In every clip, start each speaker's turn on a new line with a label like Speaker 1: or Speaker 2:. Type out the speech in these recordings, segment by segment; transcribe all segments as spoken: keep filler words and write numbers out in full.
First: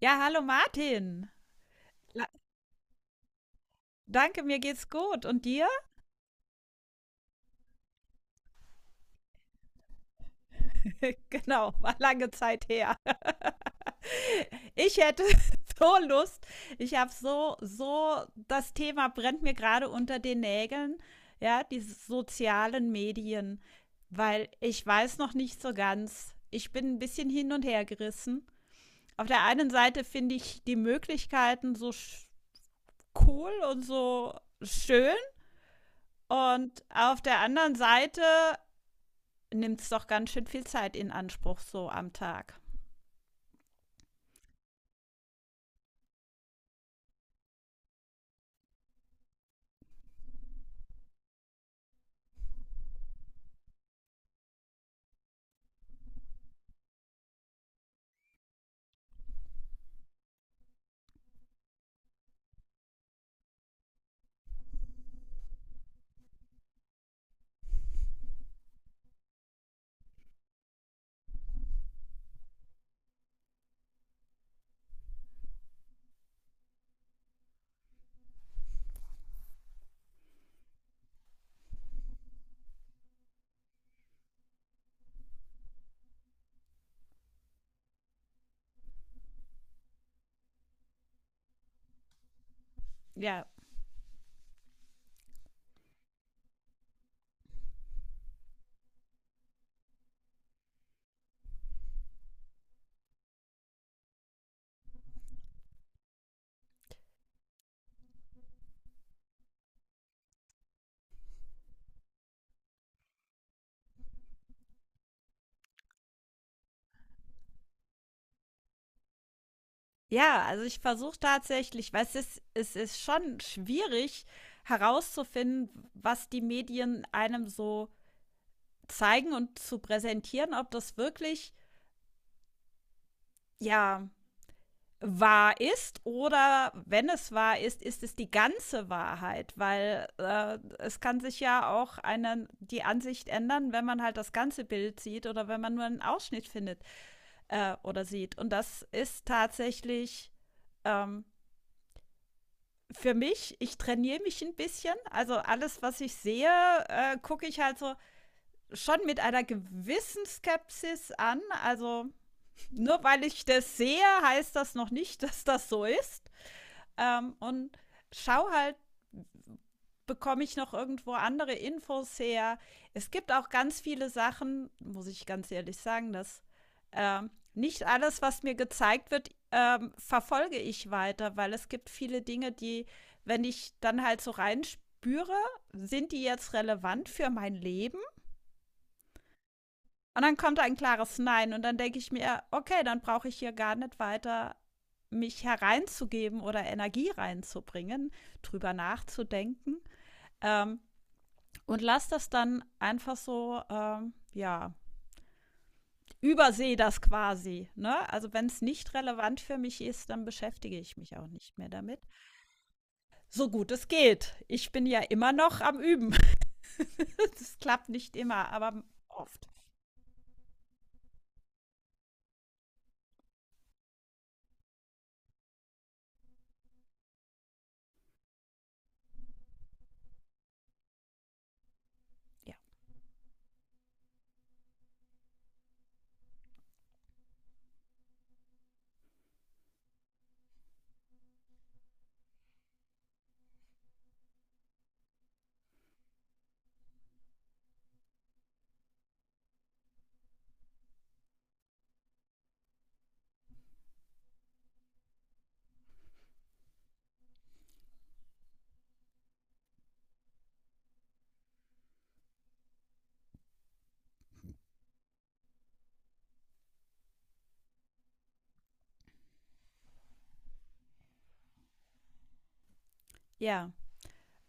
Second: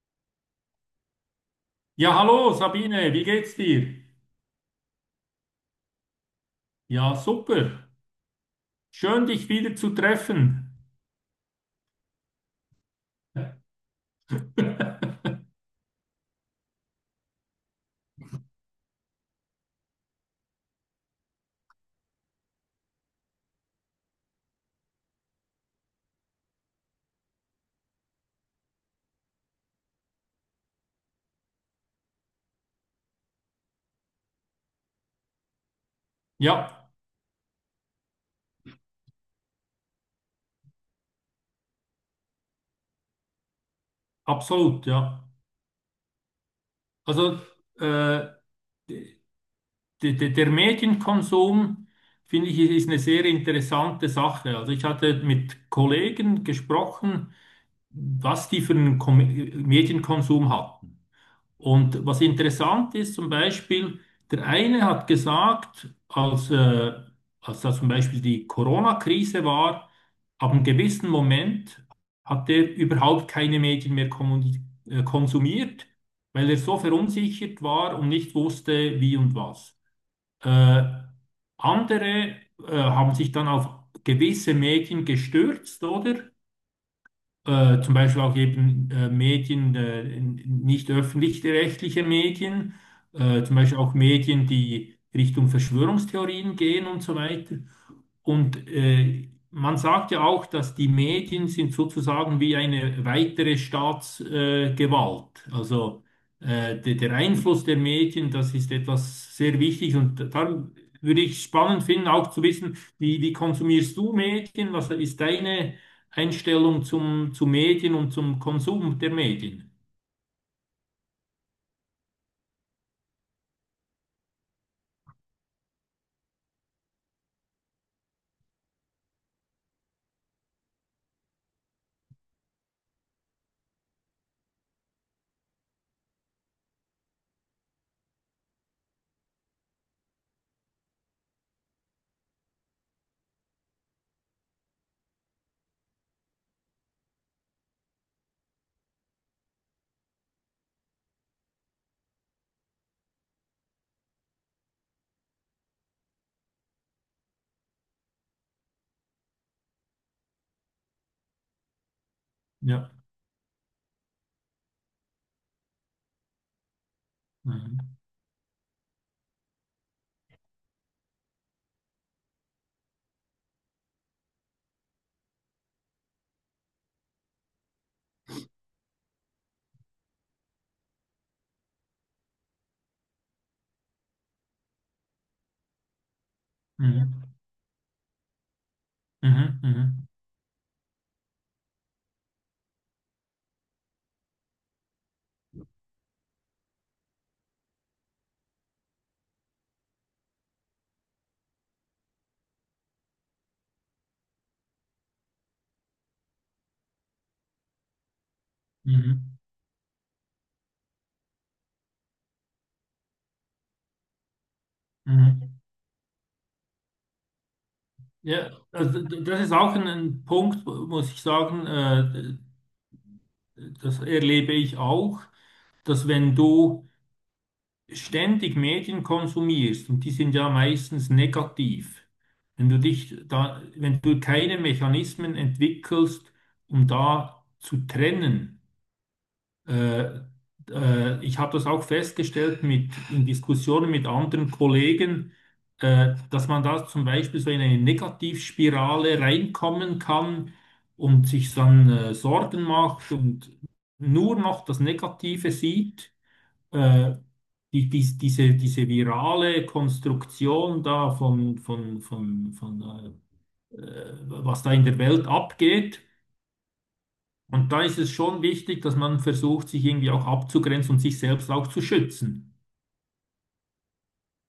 Speaker 1: Ja, hallo Martin.
Speaker 2: Ja,
Speaker 1: La
Speaker 2: hallo Sabine, wie geht's dir?
Speaker 1: Danke, mir geht's gut. Und dir?
Speaker 2: Ja, super. Schön, dich wieder zu treffen.
Speaker 1: Genau, war lange Zeit her. Ich hätte so Lust. Ich habe so, so, das Thema brennt mir gerade unter den Nägeln. Ja, die sozialen Medien. Weil ich weiß noch nicht so ganz. Ich bin ein bisschen hin und her gerissen. Auf der einen Seite finde ich die Möglichkeiten so sch- cool und so schön. Und
Speaker 2: Ja,
Speaker 1: auf der anderen Seite nimmt es doch ganz schön viel Zeit in Anspruch so am Tag.
Speaker 2: absolut, ja. Also äh, d- d- der Medienkonsum, finde ich, ist eine sehr interessante Sache. Also ich hatte mit Kollegen gesprochen, was die für einen Kom Medienkonsum hatten. Und was interessant ist, zum Beispiel, der eine hat gesagt, als, äh, als da zum Beispiel die Corona-Krise war, ab einem gewissen Moment hat er überhaupt keine Medien mehr kommuni- äh, konsumiert, weil er so verunsichert war und nicht wusste, wie und was. Äh, Andere äh, haben sich dann auf gewisse Medien gestürzt, oder? Äh, zum Beispiel auch eben äh, Medien, äh, in- nicht öffentlich-rechtliche Medien, äh,
Speaker 1: Ja.
Speaker 2: zum Beispiel auch Medien, die Richtung Verschwörungstheorien gehen und so weiter. Und äh, man sagt ja auch, dass die Medien sind sozusagen wie eine weitere Staatsgewalt. Äh, Gewalt. also äh, de, der Einfluss der Medien, das ist etwas sehr Wichtiges. Und da würde ich spannend finden, auch zu wissen, wie, wie konsumierst du Medien? Was ist deine Einstellung zum, zu Medien und zum Konsum der Medien?
Speaker 1: Ja, also ich versuche tatsächlich, weil es ist, es ist schon schwierig herauszufinden, was die Medien einem so zeigen und zu präsentieren, ob das wirklich, ja, wahr ist, oder wenn es wahr ist, ist es die ganze Wahrheit, weil äh, es kann sich ja auch eine, die Ansicht ändern, wenn man halt das ganze Bild sieht oder wenn man nur einen Ausschnitt findet äh, oder sieht. Und das ist tatsächlich ähm, für mich, ich trainiere mich ein bisschen. Also alles, was ich sehe, äh, gucke ich halt so schon mit einer gewissen Skepsis an. Also
Speaker 2: Ja.
Speaker 1: nur weil ich das sehe, heißt das noch nicht, dass das so ist. Ähm, und
Speaker 2: Mhm.
Speaker 1: schau halt bekomme ich noch irgendwo andere Infos her. Es gibt auch ganz viele Sachen, muss ich ganz ehrlich sagen, dass ähm, nicht alles, was mir gezeigt wird, ähm, verfolge ich weiter, weil es gibt viele Dinge, die, wenn ich dann halt so reinspüre, sind die jetzt relevant für
Speaker 2: Mhm.
Speaker 1: mein Leben?
Speaker 2: Mhm. Mhm.
Speaker 1: Und dann kommt ein klares Nein und dann denke ich mir, okay, dann brauche ich hier gar nicht weiter mich hereinzugeben oder Energie reinzubringen, drüber nachzudenken. Ähm, und lass das dann einfach so, ähm, ja, übersehe das quasi. Ne? Also wenn es nicht
Speaker 2: Mhm.
Speaker 1: relevant für mich ist, dann beschäftige ich mich auch nicht mehr damit. So gut es geht. Ich bin ja immer
Speaker 2: Mhm.
Speaker 1: noch am Üben. Das klappt nicht immer,
Speaker 2: Ja,
Speaker 1: aber
Speaker 2: also d- das
Speaker 1: oft.
Speaker 2: ist auch ein, ein Punkt, wo- muss ich sagen, äh, das erlebe ich auch, dass wenn du ständig Medien konsumierst, und die sind ja meistens negativ,
Speaker 1: Ja.
Speaker 2: wenn du dich da, wenn du keine Mechanismen entwickelst, um da zu trennen, äh, äh, ich habe das auch festgestellt mit, in Diskussionen mit anderen Kollegen, äh, dass man da zum Beispiel so in eine Negativspirale reinkommen kann und sich dann äh, Sorgen macht und nur noch das Negative sieht. Äh, die, dies- diese, diese virale Konstruktion da von, von, von, von äh, äh, was da in der Welt abgeht. Und da ist es schon wichtig, dass man versucht, sich irgendwie auch abzugrenzen und sich selbst auch zu schützen.
Speaker 1: Ja.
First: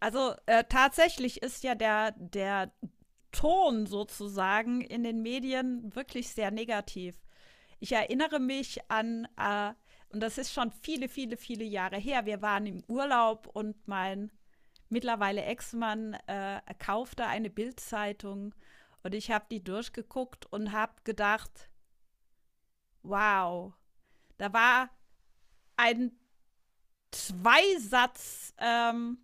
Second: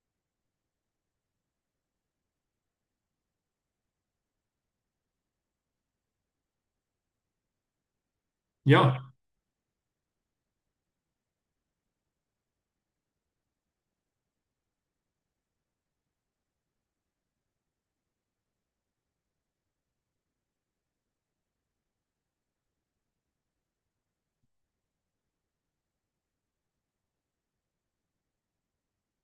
Speaker 1: Also äh, tatsächlich ist ja der, der Ton sozusagen in den Medien wirklich sehr negativ. Ich erinnere mich
Speaker 2: Ja,
Speaker 1: an, äh, und das ist schon viele, viele, viele Jahre her, wir waren im Urlaub und mein mittlerweile Ex-Mann äh, kaufte eine Bildzeitung und ich habe die durchgeguckt und habe gedacht, wow, da war ein Zweisatz, ähm,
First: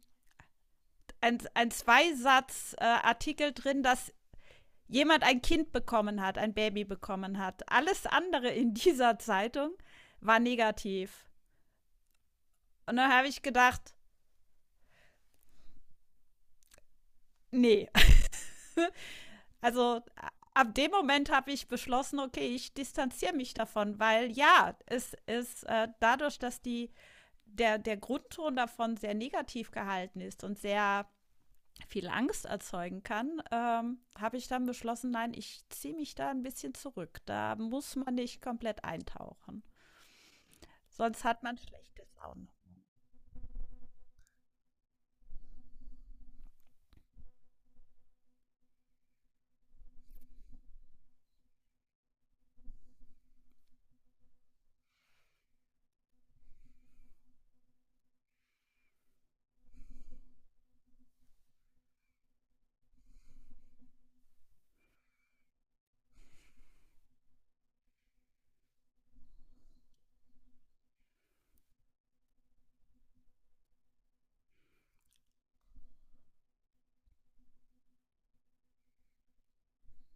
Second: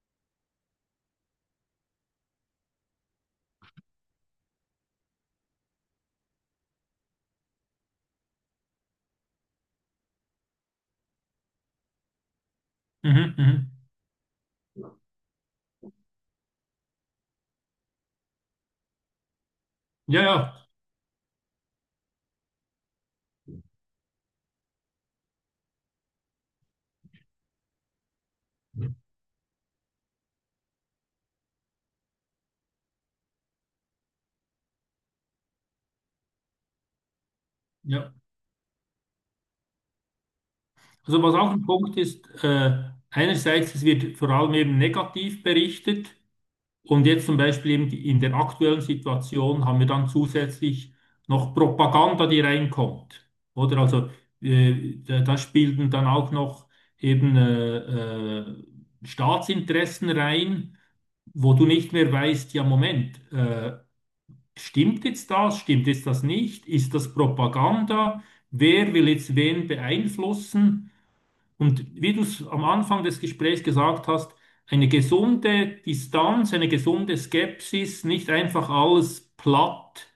Speaker 1: ein, ein Zweisatz-Artikel äh, drin, dass jemand ein Kind bekommen hat, ein Baby bekommen hat. Alles andere in dieser Zeitung war negativ. Und dann habe
Speaker 2: mhm,
Speaker 1: ich
Speaker 2: mhm.
Speaker 1: gedacht, nee, also
Speaker 2: Ja, ja,
Speaker 1: ab dem Moment habe ich beschlossen, okay, ich distanziere mich davon, weil ja, es ist äh, dadurch, dass die, der, der Grundton davon sehr negativ gehalten ist und sehr viel Angst erzeugen kann, ähm, habe ich dann beschlossen, nein, ich ziehe mich da ein bisschen zurück. Da muss
Speaker 2: ja.
Speaker 1: man nicht komplett eintauchen.
Speaker 2: Also
Speaker 1: Sonst
Speaker 2: was
Speaker 1: hat
Speaker 2: auch
Speaker 1: man
Speaker 2: ein Punkt
Speaker 1: schlechte
Speaker 2: ist,
Speaker 1: Laune.
Speaker 2: äh, einerseits, es wird vor allem eben negativ berichtet, und jetzt zum Beispiel eben die, in der aktuellen Situation haben wir dann zusätzlich noch Propaganda, die reinkommt. Oder also äh, da, da spielten dann auch noch eben äh, äh, Staatsinteressen rein, wo du nicht mehr weißt, ja Moment, äh, stimmt jetzt das, stimmt jetzt das nicht, ist das Propaganda, wer will jetzt wen beeinflussen? Und wie du es am Anfang des Gesprächs gesagt hast, eine gesunde Distanz, eine gesunde Skepsis, nicht einfach alles platt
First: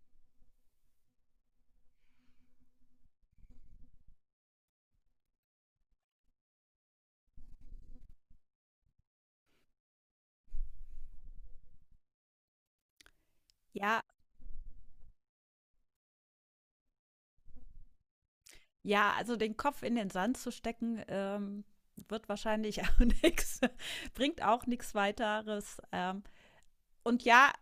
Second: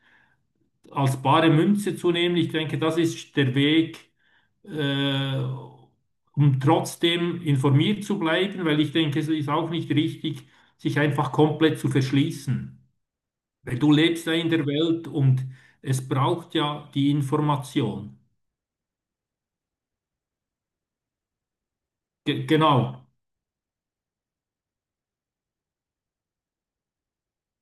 Speaker 2: als bare Münze zu nehmen. Ich denke, das ist der Weg, äh, um trotzdem informiert zu bleiben, weil ich denke, es ist auch nicht richtig, sich einfach komplett zu verschließen. Weil Du
Speaker 1: Ja,
Speaker 2: lebst ja in der Welt und es braucht ja die Information.
Speaker 1: ja, also den Kopf in den Sand zu stecken, ähm, wird
Speaker 2: Ge
Speaker 1: wahrscheinlich auch
Speaker 2: genau.
Speaker 1: nichts, bringt auch nichts weiteres. Ähm, und ja,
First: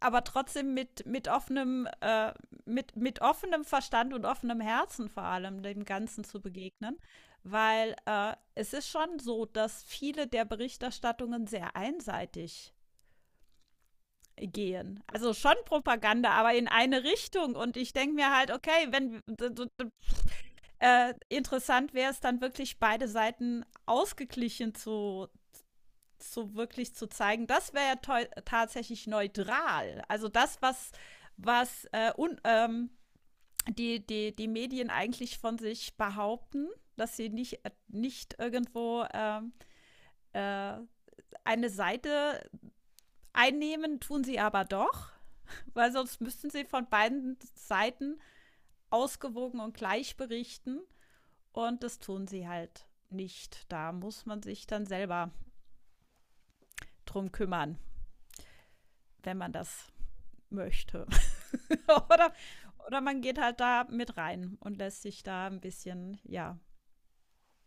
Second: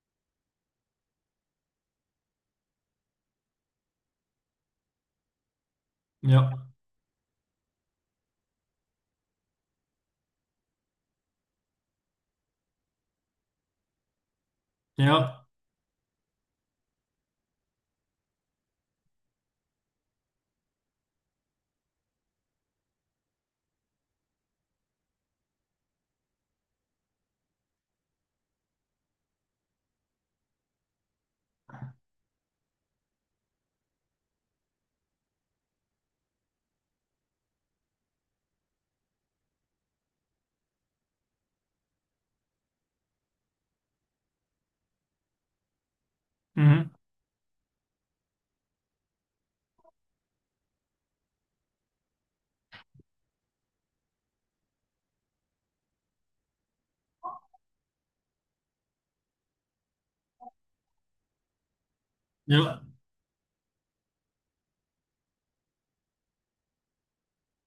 Speaker 1: aber trotzdem mit, mit offenem, äh, mit, mit offenem Verstand und offenem Herzen vor allem dem Ganzen zu
Speaker 2: Ja,
Speaker 1: begegnen. Weil äh, es ist schon so, dass viele der Berichterstattungen sehr einseitig gehen. Also
Speaker 2: ja,
Speaker 1: schon Propaganda, aber in eine Richtung. Und ich denke mir halt, okay, wenn äh, interessant wäre es dann wirklich, beide Seiten ausgeglichen zu, zu wirklich zu zeigen. Das wäre ja teu- tatsächlich neutral. Also das, was, was äh, un, ähm, die, die, die Medien eigentlich von sich behaupten, dass sie nicht, äh, nicht irgendwo ähm, äh, eine Seite einnehmen, tun sie aber doch, weil sonst müssten sie von
Speaker 2: mhm.
Speaker 1: beiden Seiten ausgewogen und gleich berichten. Und das tun sie halt nicht. Da muss man sich dann selber drum kümmern, wenn man das möchte. oder,
Speaker 2: Ja.
Speaker 1: oder man geht halt da mit rein und lässt sich da ein bisschen, ja,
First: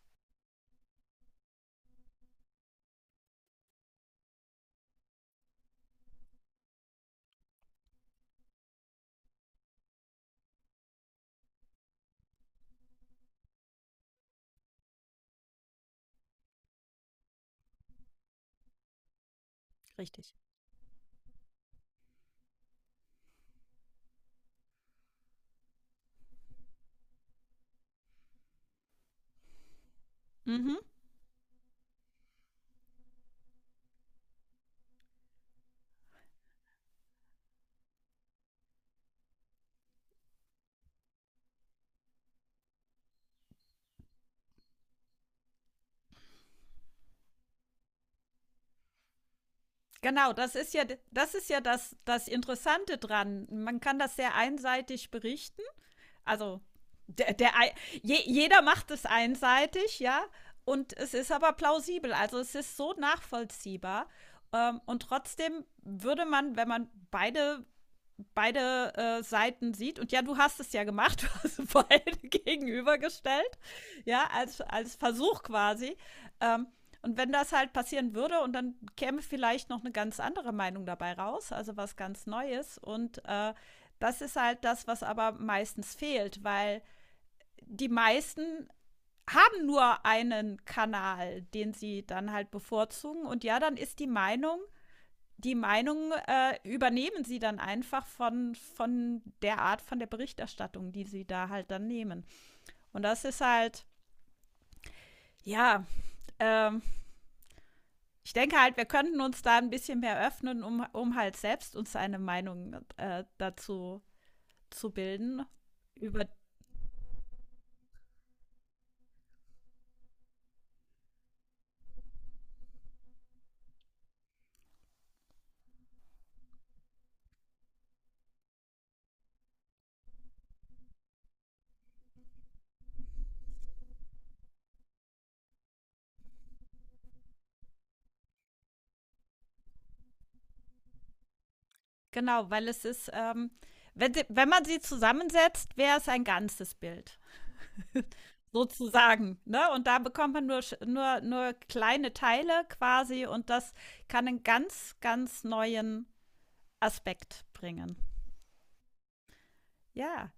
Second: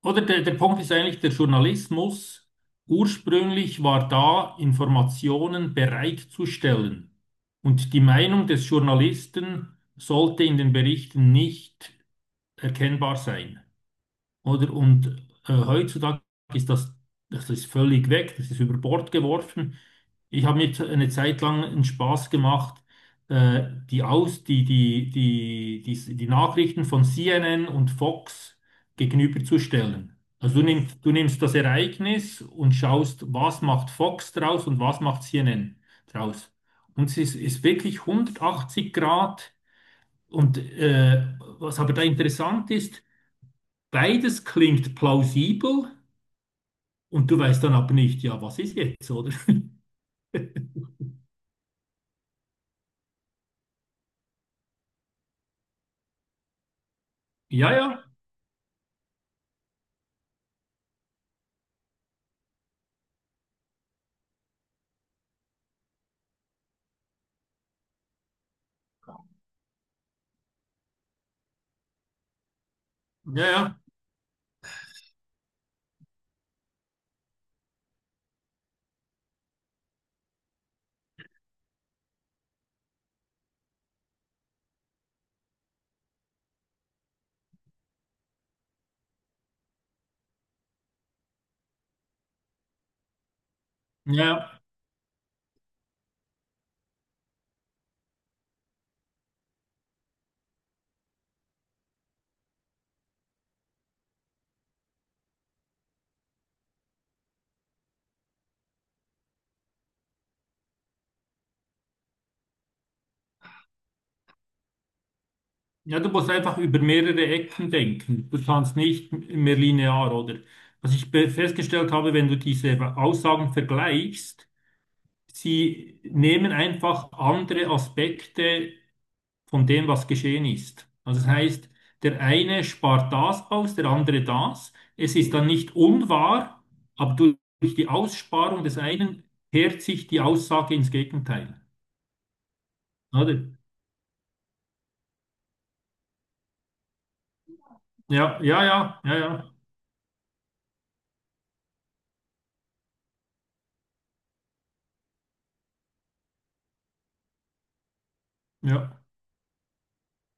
Speaker 2: Oder der, der Punkt ist eigentlich, der Journalismus ursprünglich war da, Informationen bereitzustellen. Und die Meinung des Journalisten sollte in den Berichten nicht erkennbar sein. Oder? Und äh, heutzutage ist das, das ist völlig weg, das ist über Bord geworfen.
Speaker 1: richtig.
Speaker 2: Ich habe mir eine Zeit lang einen Spaß gemacht, äh, die Aus, die, die, die, die, die Nachrichten von C N N und Fox gegenüberzustellen. Also du
Speaker 1: Mhm.
Speaker 2: nimmst, du nimmst das Ereignis und schaust, was macht Fox draus und was macht C N N draus. Und es ist, ist wirklich hundertachtzig Grad. Und äh, was aber da interessant ist, beides klingt plausibel und du weißt dann aber nicht, ja, was ist jetzt, oder?
Speaker 1: Genau, das ist ja das ist ja das, das Interessante dran. Man kann das sehr einseitig berichten. Also der, der
Speaker 2: Ja, ja,
Speaker 1: je, jeder macht es einseitig, ja. Und es ist aber plausibel. Also es ist so nachvollziehbar. Ähm, und trotzdem würde man, wenn man beide beide äh, Seiten sieht. Und ja, du hast es ja gemacht, du hast beide
Speaker 2: ja,
Speaker 1: gegenübergestellt,
Speaker 2: ja,
Speaker 1: ja, als, als Versuch quasi. Ähm, und wenn das halt passieren würde und dann käme vielleicht noch eine ganz andere Meinung dabei raus, also was ganz Neues. Und äh, das ist halt das, was aber meistens fehlt, weil die meisten haben nur einen Kanal, den sie dann halt bevorzugen. Und ja, dann ist die
Speaker 2: ja.
Speaker 1: Meinung die Meinung äh, übernehmen sie dann einfach von, von der Art von der Berichterstattung, die sie da halt dann nehmen. Und das ist halt, ja, ähm, ich denke halt, wir könnten uns da ein bisschen mehr öffnen, um, um halt selbst uns eine Meinung äh, dazu zu bilden.
Speaker 2: Ja, du
Speaker 1: Über,
Speaker 2: musst einfach über mehrere Ecken denken. Du kannst nicht mehr linear, oder? Was ich be- festgestellt habe, wenn du diese Aussagen vergleichst, sie nehmen einfach andere Aspekte von dem, was geschehen ist. Also das heißt, der eine spart das aus, der andere das. Es ist dann nicht unwahr, aber durch die Aussparung des einen kehrt sich die Aussage ins Gegenteil.
Speaker 1: genau, weil es ist, ähm,
Speaker 2: Oder?
Speaker 1: wenn, wenn man sie zusammensetzt, wäre es ein ganzes Bild.
Speaker 2: Ja, ja, ja, ja,
Speaker 1: Sozusagen.
Speaker 2: ja,
Speaker 1: Ne? Und da bekommt man nur, nur, nur kleine Teile quasi und das kann einen ganz, ganz neuen Aspekt bringen.
Speaker 2: ja.
Speaker 1: Ja.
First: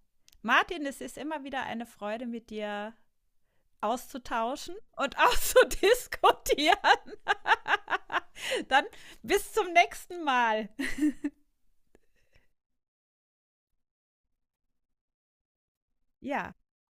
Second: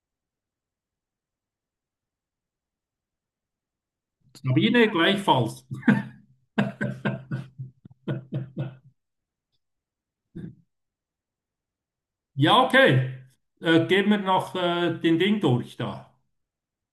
Speaker 1: Martin, es ist immer wieder eine Freude, mit dir auszutauschen
Speaker 2: Sabine
Speaker 1: und
Speaker 2: gleichfalls.
Speaker 1: auszudiskutieren. Dann bis zum nächsten Mal.
Speaker 2: Ja, okay. Äh, gehen wir noch äh, den Ding durch da.
Speaker 1: Ja.